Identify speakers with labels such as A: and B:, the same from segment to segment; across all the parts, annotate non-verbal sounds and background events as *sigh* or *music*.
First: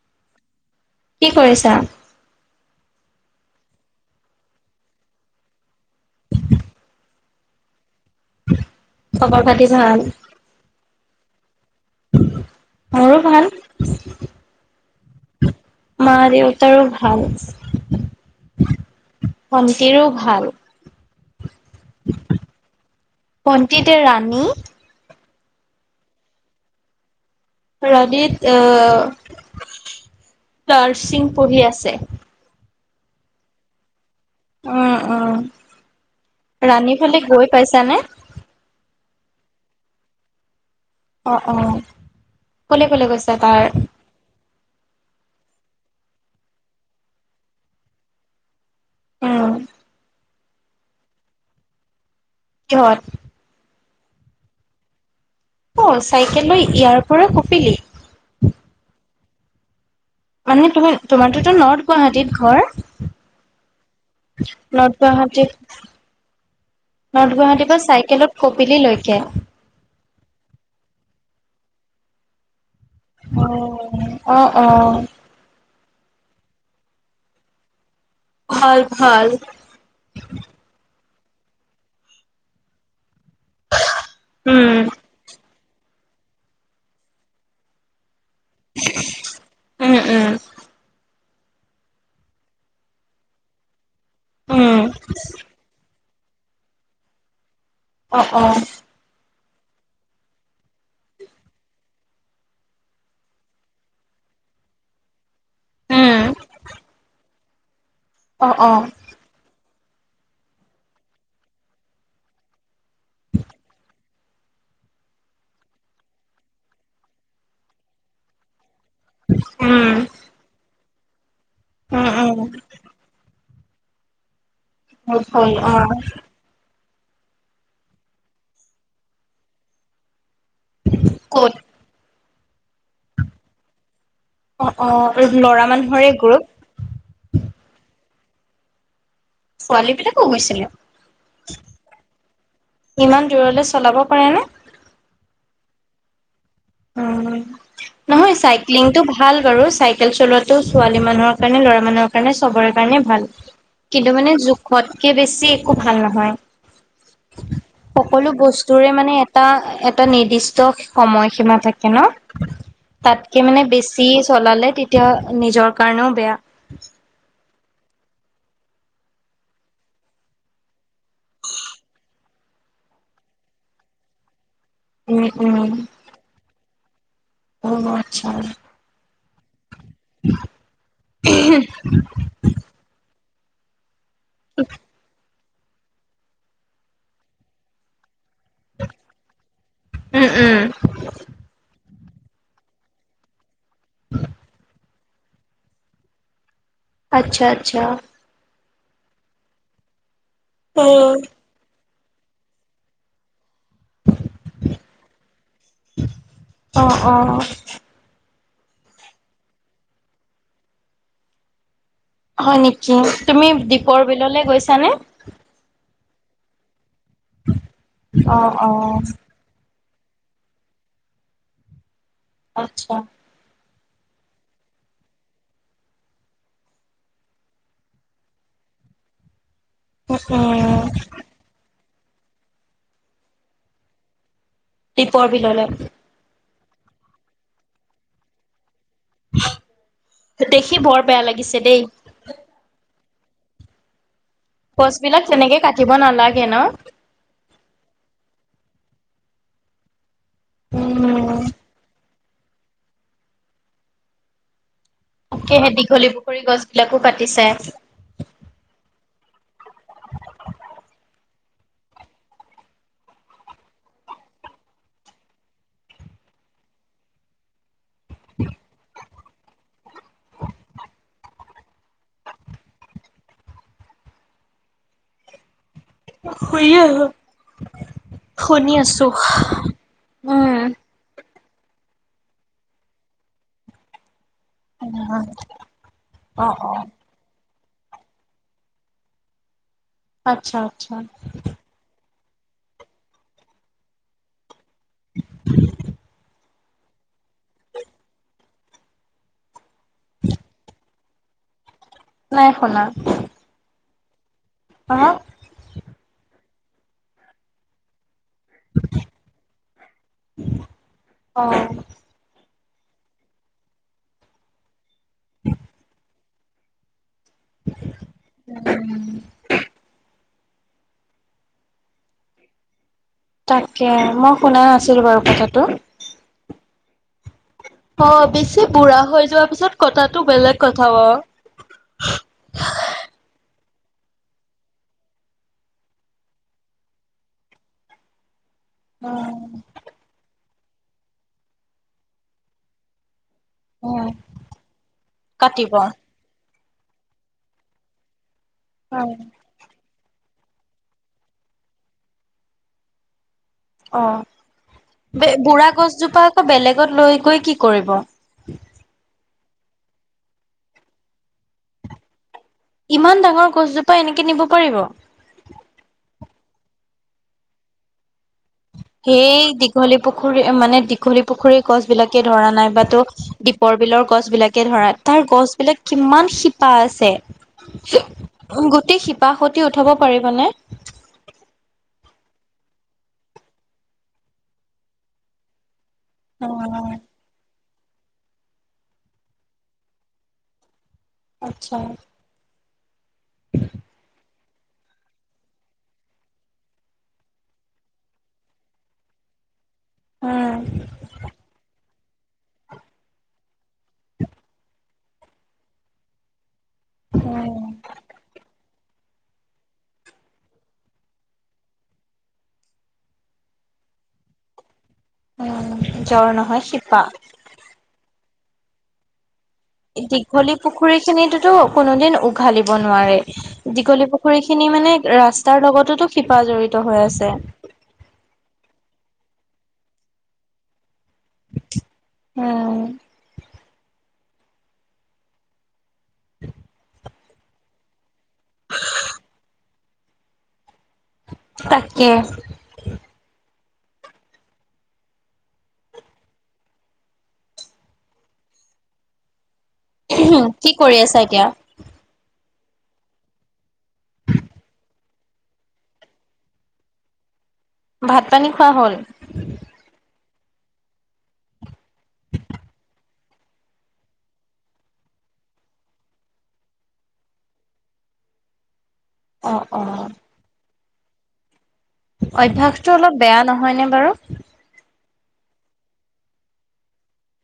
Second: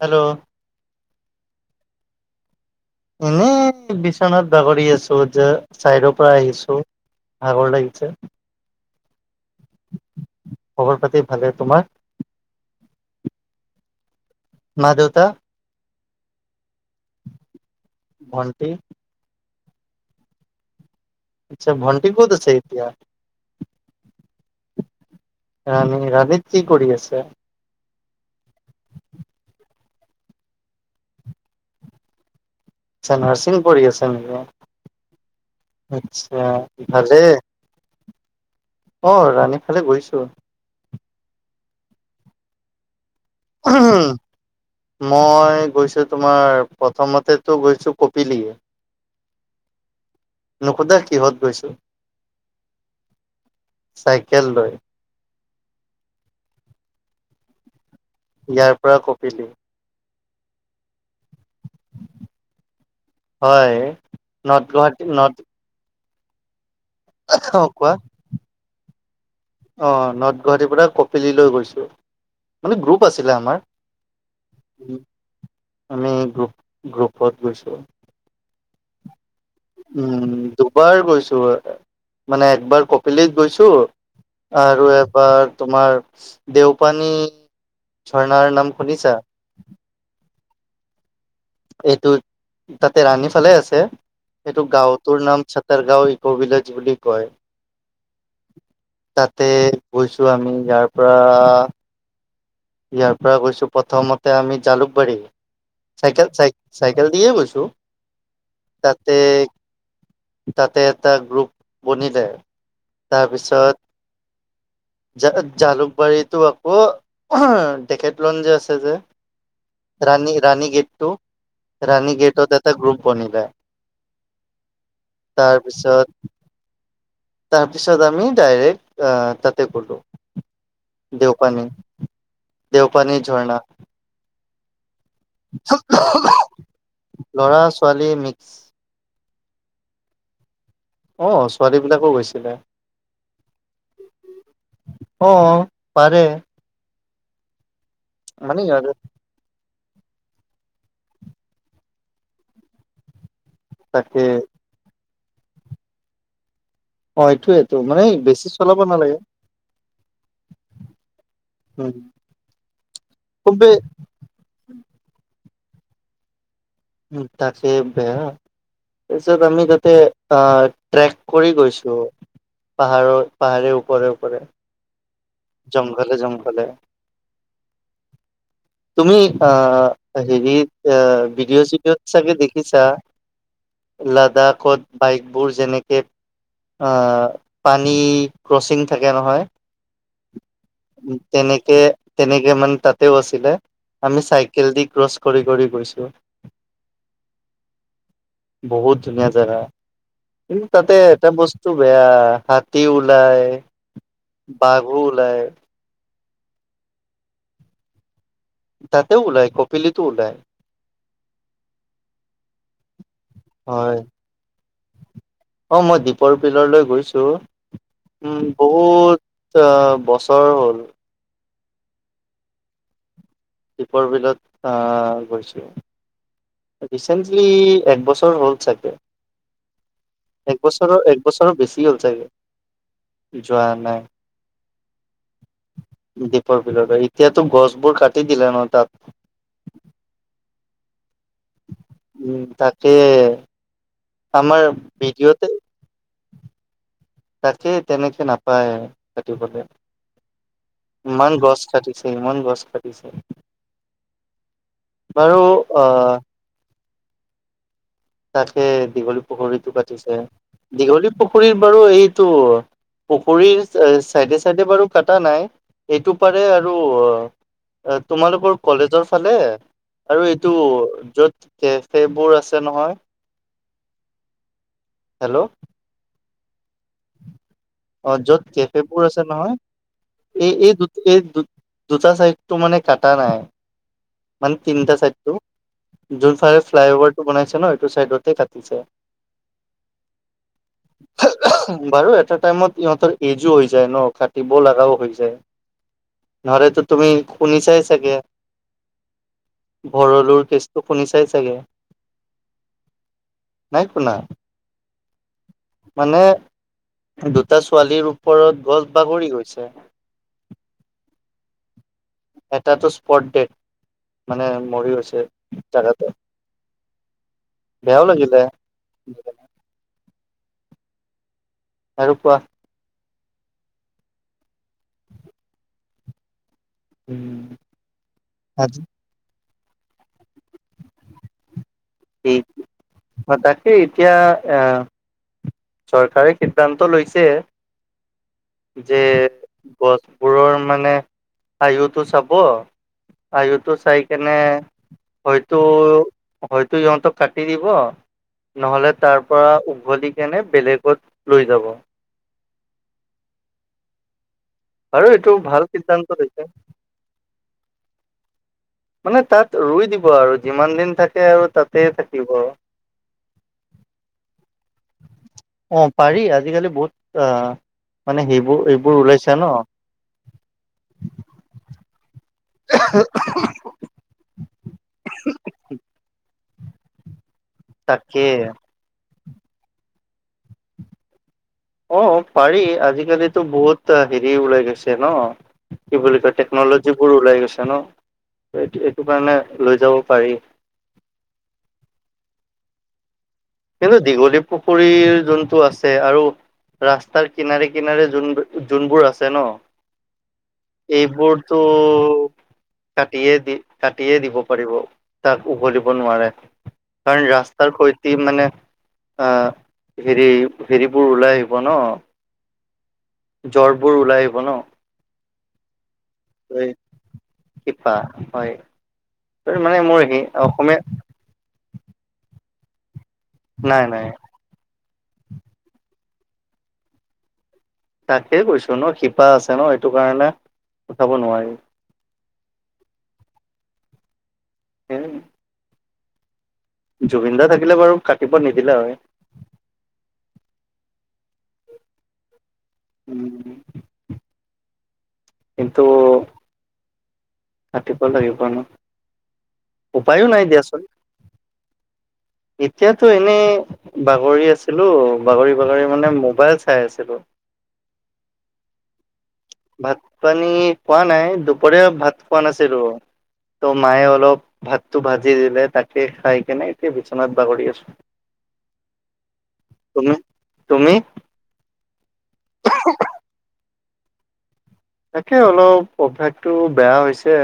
A: Hello.
B: কি কৰিছা
A: এনেই বিচনাথ বাগৰি আছো যে চাইদৰ পৰা আহিছো ভাগৰ লাগিছে
B: খবৰ পাতি ভাল
A: খবৰ পাতি ভালে তোমাৰ
B: মোৰো ভাল *unintelligible*
A: মা-দেউতা
B: মা দেউতাৰো ভাল।
A: ভন্টি
B: ভন্তিৰো ভাল
A: আচ্ছা ভণ্টি ক'ত আছে এতিয়া
B: ভন্টি এতিয়া ৰাণী
A: ৰানী ৰাণীত কি কৰি আছে
B: ৰাণিত অ নাৰছিং পঢ়ি আছে।
A: আচ্ছা নাৰ্চিং পঢ়ি আছে নেকি
B: উম উম
A: আচ্ছা
B: ৰাণী ফালে গৈ পাইছানে? *unintelligible*
A: অঁ ৰাণীফালে গৈছোঁ
B: অ অ কলে কলে গৈছা তাৰ
A: মই গৈছোঁ তোমাৰ প্ৰথমতেতো গৈছোঁ কপিলি
B: উম
A: নুসোধা কিহত গৈছো?
B: কিহত।
A: চাইকেল লৈ
B: অ চাইকেললৈ ইয়াৰ পৰা কঁপিলি
A: ইয়াৰ পৰা কঁপিলি।
B: মানে তোম তোমাৰোতো নৰ্থ গুৱাহাটীত ঘৰ।
A: হয় north
B: north
A: north
B: Guwahati north
A: অ
B: গুৱাহাটীৰ পৰা
A: কোৱা
B: চাইকেলত কপিলী লৈকে
A: অৱ নৰ্থ গুৱাহাটীৰ পৰা কপিলৈ গৈছে। মানে গ্ৰুপ আছিলে
B: অ',
A: আমাৰ
B: অ',
A: আমি গ্ৰুপ গ্ৰুপত গৈছোঁ
B: ভাল ভাল।
A: উম দুবাৰ গৈছো মানে একবাৰ ক পিলিত গৈছো আৰু
B: উম,
A: এবাৰ তোমাৰ দেওপানী ঝৰ্ণাৰ নাম শুনিছা
B: উম, উম,
A: এইটো তাতে ৰাণী ফালে আছে এইটো
B: উম,
A: গাঁওটোৰ নাম চতৰ গাঁও কবিলজ বুলি কয়।
B: অ অ
A: তাতে গৈছো আমি ইয়াৰ পৰা ইয়াৰ পৰা গৈছো প্ৰথমতে আমি জালুকবাৰী
B: উম,
A: চাইকেল চাই চাইকেল দিয়ে গৈছো
B: অ', অ',
A: তাতে তাতে এটা গ্ৰুপ বনিলে, তাৰপিছত জ জালুকবাৰীটো আকৌ তেখেত লন যে আছে যে
B: উম,
A: ৰাণী ৰাণী গেটটো
B: উম,
A: ৰাণী
B: উম,
A: গেটত এটা গ্ৰুপ বনিলে
B: অ' হয় অ।
A: তাৰপিছত তাৰপিছত আমি ডাইৰেক্ট আহ তাতে গলো
B: ক'ত?
A: দেৱপানী দেৱপানী ঝৰণা
B: অ অ ল'ৰা মানুহৰে গ্ৰুপ,
A: লৰা ছোৱালী নিক-
B: ছোৱালী বিলাকো গৈছিলে
A: অ ছোৱালী বিলাকো গৈছিলে
B: ইমান দূৰলে চলাব পাৰে নে
A: অ' পাৰে।
B: উ নহয়
A: মানে সিহঁতে
B: চাইক্লিংটো ভাল বাৰু চাই- চাইকেল চলোৱাটো ছোৱালী মানুহৰ কাৰণে ল'ৰা মানুহৰ কাৰণে চবৰে কাৰণে ভাল। কিন্তু
A: তাকে
B: মানে জোখতকে বেছি একো ভাল নহয়
A: অ এইটো
B: সকলো বস্তুৰে মানে এটা, এটা নিৰ্দিষ্ট সময়সীমা থাকে
A: উম
B: ন তাতকে মানে
A: খুবেই
B: বেছি চলালে তেতিয়া নিজৰ কাৰণেও বেয়া
A: উ তাকে বেয়া তাৰপিছত আমি তাতে আহ ট্ৰেক কৰি গৈছো পাহাৰৰ পাহাৰে ওপৰে ওপৰে
B: উম উম
A: জংঘলে জংঘলে।
B: অ আচ্ছা
A: তুমি অ হেৰিত ভিডিঅ' চিডিঅত চাগে দেখিছা লাডাখত বাইকবোৰ যেনেকে আ পানী ক্ৰচিং থাকে নহয়,
B: উম উম
A: তেনেকৈ তেনেকে মানে তাতেও আছিলে আমি চাইকেল দি ক্ৰছ কৰি কৰি গৈছোঁ
B: আচ্ছা আচ্ছা
A: বহুত ধুনীয়া জেগা কিন্তু
B: অ
A: তাতে এটা বস্তু বেয়া হাতী ওলাই বাঘো ওলাই
B: অ অ
A: তাতেও ওলাই কপিলিতো ওলায়
B: হয় নেকি তুমি দীপৰ বিললৈ গৈছানে
A: পৰ বিলৰলৈ গৈছো
B: অ
A: উম
B: অ
A: বহুত বছৰ হ'ল
B: আত্ছা
A: দীপৰ বিলত আহ গৈছো ৰিচেণ্টলি একবছৰ হ'ল চাগে এক
B: উম
A: বছৰৰ এক বছৰো বেছি হ'ল চাগে যোৱা নাই
B: দিপৰ বিললে
A: এতিয়াতো গছবোৰ কাটি দিলে ন তাত
B: দেখি বৰ বেয়া লাগে।
A: উম তাকে আমাৰ
B: গছ বিলাক তেনেকে কাটিব নালাগে ন?
A: তাকেই তেনেকে নাপায় কাটিবলে। ইমান
B: উম
A: গছ কাটিছে। সেই গছ কাটিছে বাৰু আহ।
B: ইয়াতো পাতিছে।
A: তাকে দীঘলী পুখুৰীতটো কাটিছে। দীঘলী পুখুৰীৰ বাৰু এইটো পুখুৰীৰ চাইডে চাইডে বাৰু কটা নাই এইটো পাৰে আৰু তোমালোকৰ কলেজৰ ফালে আৰু এইটো য'ত কেফেবোৰ আছে নহয়। হেল্ল'
B: শুইয়ে আছোঁ।
A: অ য'ত কেফে বোৰ আছে নহয় এই
B: উম।
A: এই দু এই দু দুটা চাইডটো মানে কাটা নাই। মানে তিনিটা চাইড টো যোন
B: অ
A: ফালে
B: অ।
A: ফ্লাই অভাৰ টো বনাইছে ন? টো চাইডতে কাটিছে
B: আচ্ছা, আচ্ছা।
A: বাৰু এটা টাইমত ইহঁতৰ এজো হৈ যায় ন কাটিব লগাও হৈ যায়। নহলে তো তুমি খুনি চাই চাগে। ভৰলুৰ কেছটো শুনিচাই চাগে।
B: নাই শুনা।
A: নাই শুনা,
B: আহ
A: মানে দুটা ছোৱালীৰ ওপৰত গছ বাগৰি গৈছে
B: অ।
A: এটাটো স্পট ডেড মৰি গৈছে জেগাতে বেয়াও লাগিলে আৰু কোৱা
B: তাকে মই শুনা নাছিলো বাৰু কথাটো।
A: উম।
B: অ বেছি বুঢ়া হৈ যোৱাৰ পিছত কথাটো বেলেগ কথা বাও
A: তাকেই এতিয়া আহ চৰকাৰে সিদ্ধান্ত লৈছে। যে গছবোৰৰ মানে আয়ুটো চাব আয়তো চাই
B: অ',
A: কেনে, হয়তো
B: কাটিব।
A: হয়তো ইিহঁতক কাটি দিব নহ'লে তাৰ পৰা উভলি কেনে বেলেগত লৈ যাব। আৰু এইটো ভাল
B: বুঢ়া
A: সিদ্ধান্ত
B: গছজোপা আকৌ
A: লৈছে।
B: বেলেগত লৈ গৈ কি কৰিব?
A: মানে তাত ৰুই দিব আৰু যিমান দিন থাকে আৰু তাতে থাকিব।
B: ইমান ডাঙৰ গছজোপা এনেকে নিব পাৰিব?
A: অ' পাৰি আজিকালি বহুত আহ মানে সেইবোৰ এইবোৰ ওলাইছে
B: সেই
A: ন
B: দীঘলী পুখুৰী মানে দীঘলী পুখুৰীৰ গছ বিলাকে ধৰা নাই বাট দীপৰ বিলৰ গছ বিলাকে ধৰা তাৰ গছবিলাক কিমান। পা আছে
A: তাকে।
B: গোটেই শি বা সুতি উঠাব পাৰিবনে?
A: অ পাৰি আজিকালি বহুত হেৰি ওলাই গৈছে ন কি বুলি কয় টেকনলজী
B: অ',
A: বোৰ ওলাই গৈছে ন এইটো এইটো কাৰণে লৈ যাব পাৰি।
B: আচ্ছা
A: কিন্তু দীঘলী পুখুৰীৰ যোনটো আছে আৰু ৰাস্তাৰ কিনাৰে কিনাৰে যোন যোনবোৰ আছে ন।
B: উম,
A: এইবোৰটো কাটয়ে দিয়ে কাটিয়ে দিব পাৰিব তাক উভলিব নোৱাৰে কাৰণ
B: উম,
A: ৰাস্তাৰ সৈতে মানে অ হেৰি হেৰিবোৰ ওলাই আহিব ন। জ্বৰবোৰ ওলাই আহিব ন
B: উ' জ্বৰ নহয় শিপা।
A: শিপা হয় মানে মোৰ হি
B: দীঘলী
A: অসমীয়া
B: পুখুৰী খিনিতোতো কোনোদিন উঘালিব নোৱাৰে
A: নাই নাই
B: দীঘলী পুখুৰী খিনি মানে ৰাস্তাৰ লগতেতো শিপা জড়িত হৈ আছে
A: তাকে কৈছো ন শিপা আছে ন সেইটো কাৰণে উঠাব নোৱাৰি
B: উম
A: উম জুবিনদা থাকিলে বাৰু কাটিব নিদিলে হয়
B: তাকে
A: উম। কিন্ত কাটিব লাগিব ন, উপায়ো নাই
B: কি
A: দিয়াচোন
B: কৰি আছা এতিয়া?
A: এতিয়াতো এনেই বাগৰি আছিলো বাগৰি বাগৰি মানে মোৱাইল চাই আছিলোঁ।
B: ভাত পানী খোৱা হ'ল?
A: ভাত পানী পোৱা নাই দুপৰীয়া ভাত খোৱা নাছিলো ত' মায়ে অলপ ভাতটো ভাজি দিলে, তাকে খাই কেনে এতিয়া বিচনাত বাহৰি আছো।
B: অ' অ।
A: তুমি‌?
B: অভ্যাসটো অলপ বেয়া নহয়নে বাৰু
A: তাকে অলপ অভ্যাসটো বেয়া হৈছে।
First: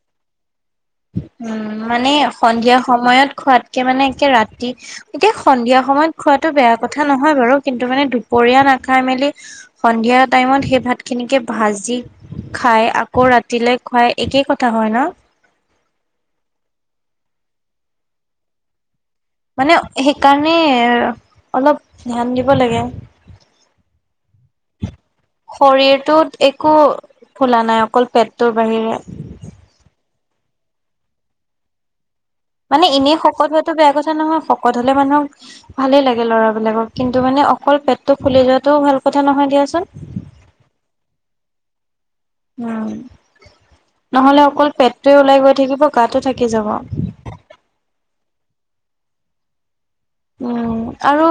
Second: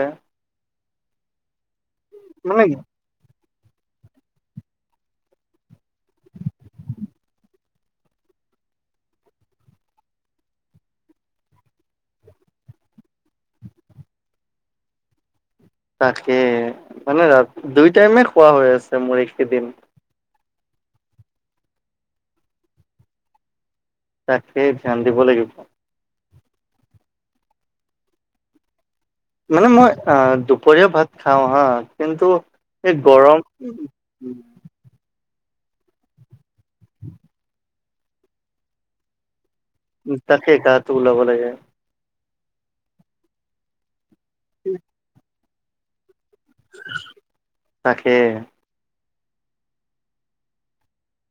B: উম মানে
A: মানে
B: সন্ধিয়া সময়ত খোৱাত একে মানে একে ৰাতি এতিয়া সন্ধিয়া সময়ত খোৱাটো বেয়া কথা নহয় বাৰু কিন্তু মানে দুপৰীয়া খাই মেলি সন্ধিয়া টাইমত সেই ভাত খিনিকে ভাজি খাই আকৌ ৰাতিলে খুৱাই একেই কথা হয় ন
A: তাকে মানে ৰা দুই টাইমে খোৱা হৈ আছে মোৰ এইকেইদিন
B: মানে সেইকাৰণে অলপ ধ্যান দিব লাগে।
A: তাকে ধ্যান দিব লাগিব।
B: শৰীৰটোত একো ফোলা নাই অকল পেটটোৰ বাহিৰে।
A: মানে মই অ দুপৰীয়া ভাত খাওঁ হা। কিন্তু
B: মানে
A: এই
B: এনেই
A: গৰম
B: শকত হোৱাটো বেয়া কথা নহয়, শকত হলে মানুহক ভালে লাগে ল'ৰাবিলাকক। কিন্তু মানে অকল পেটটো ফুলি যোৱাটো ভাল কথা নহয় দিয়াচুন।
A: তাকেই গাটো ওলাব লাগে।
B: উম নহলে অকল পেটটোৱে ওলাই গৈ থাকিব গাতো থাকি যাব
A: তাকে।
B: উম আৰু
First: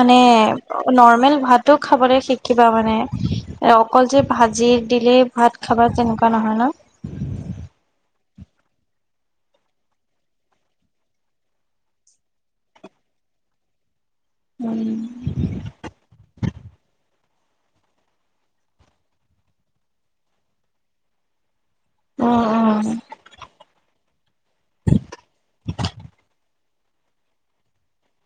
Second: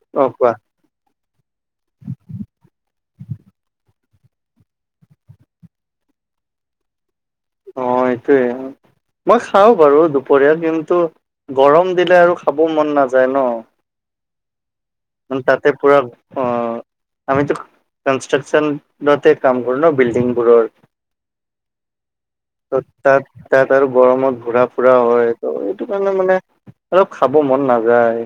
B: মানে
A: অ কোৱা
B: নৰ্মেল ভাতো খাবলে শিকিবা মানে অকল যে ভাজি দিলেই ভাত খাবা তেনেকুৱা নহয় ন। *inaudible*
A: অ সেইটোৱে। মই খাওঁ বাৰু দুপৰীয়া, কিন্তু গৰম দিলে আৰু খাব মন নাযায় ন।
B: উম।
A: ম তাতে পুৰা অ। আমিটো কনষ্ট্ৰাকচনতে কাম কৰো ন বিল্ডিং বোৰৰ।
B: উম
A: ত
B: উম
A: তাত তাত আৰু, গৰমত ঘুৰা ফুৰা হয়। ত এইটো কাৰণে মানে অলপ খাব মন নাযায়।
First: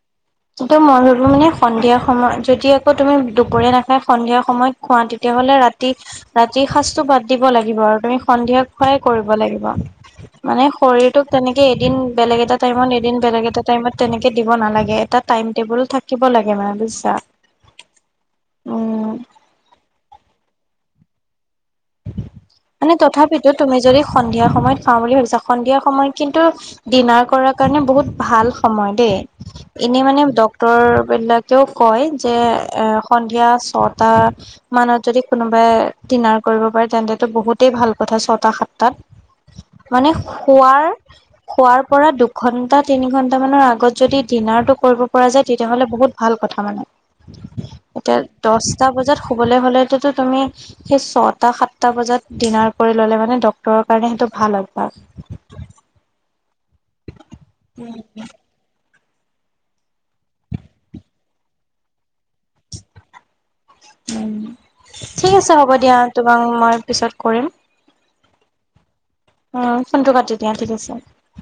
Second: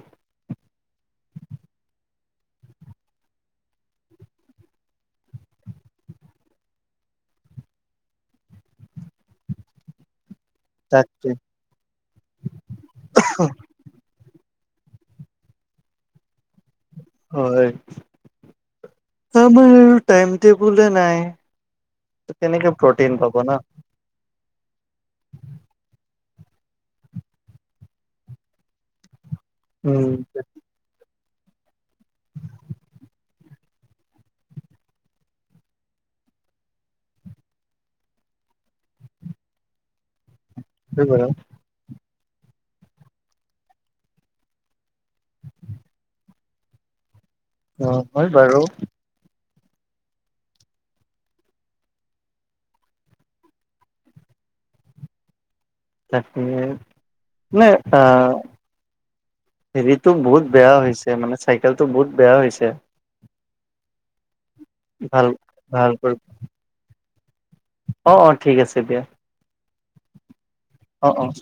B: কিন্তু মই ভাবিলো মানে সন্ধিয়া সময়ত যদি আকৌ তুমি দুপৰীয়া নাখায় সন্ধিয়া সময়ত খোৱা। তেতিয়া তেনেহলে ৰাতি ৰাতিৰ সাজটো বাদ দিব লাগিব আৰু তুমি সন্ধিয়া খুৱাই কৰিব লাগিব। মানে শৰীৰটোক
A: তাকে
B: তেনেকে এদিন বেলেগ এটা টাইমত, এদিন বেলেগ এটা টাইমত তেনেকে দিব নালাগে। তাত টাইম টেবুলও থাকিব লাগে। মানে,
A: হয়
B: উম
A: আমাৰ টাইমটেবুলে নাই। কেনেকে
B: মানে
A: প্ৰটিন পাব
B: তথাপিতো
A: না
B: তুমি যদি সন্ধিয়া, সময়ত খাওঁ বুলি ভাবিছা, সন্ধিয়া সময়ত কিন্তু ডিনাৰ কৰাৰ কাৰণে বহুত ভাল সময় দেই। এনেই
A: উম
B: মানে ডক্তৰ বিলাক, তেওঁ কয় যে, এ সন্ধিয়া ছটা মানত যদি কোনোবাই দিনাৰ, কৰিব পাৰে তেন্তটো বহুতেই ভাল কথা ছটা সাতটাত মানে খোৱাৰ
A: সেইটো বাৰু
B: খোৱাৰ পৰা দুখ- ঘন্টা তিনি ঘন্টা মানৰ আগত যদি ডিনাৰটো কৰিব পৰা যায়, তেতিয়াহলে বহুত ভাল কথা মানে।
A: অ
B: এতিয়া
A: হয় বাৰু
B: দশটা বজাত শুবলৈ হলে তুমি সেই ছত- সটা সাতটা বজাত ডিনাৰ কৰি ললে মানে, ডক্তৰৰ কাৰণে সেইটো ভাল অভ্যাস।
A: এ নাই অ। হেৰিতটো বহুত বেয়া হৈছে, মানে চাইকেলটো বহুত বেয়া হৈছে।
B: উ
A: ভাল
B: ঠিক আছে হ'ব
A: ভাল
B: দিয়া,
A: কৰি
B: তোমাক মই পিছত কৰিম।
A: অ অ ঠিক আছে দিয়া।
B: উম ফোনটো কাটি দিয়া ঠিক আছে।
A: অ' অ'।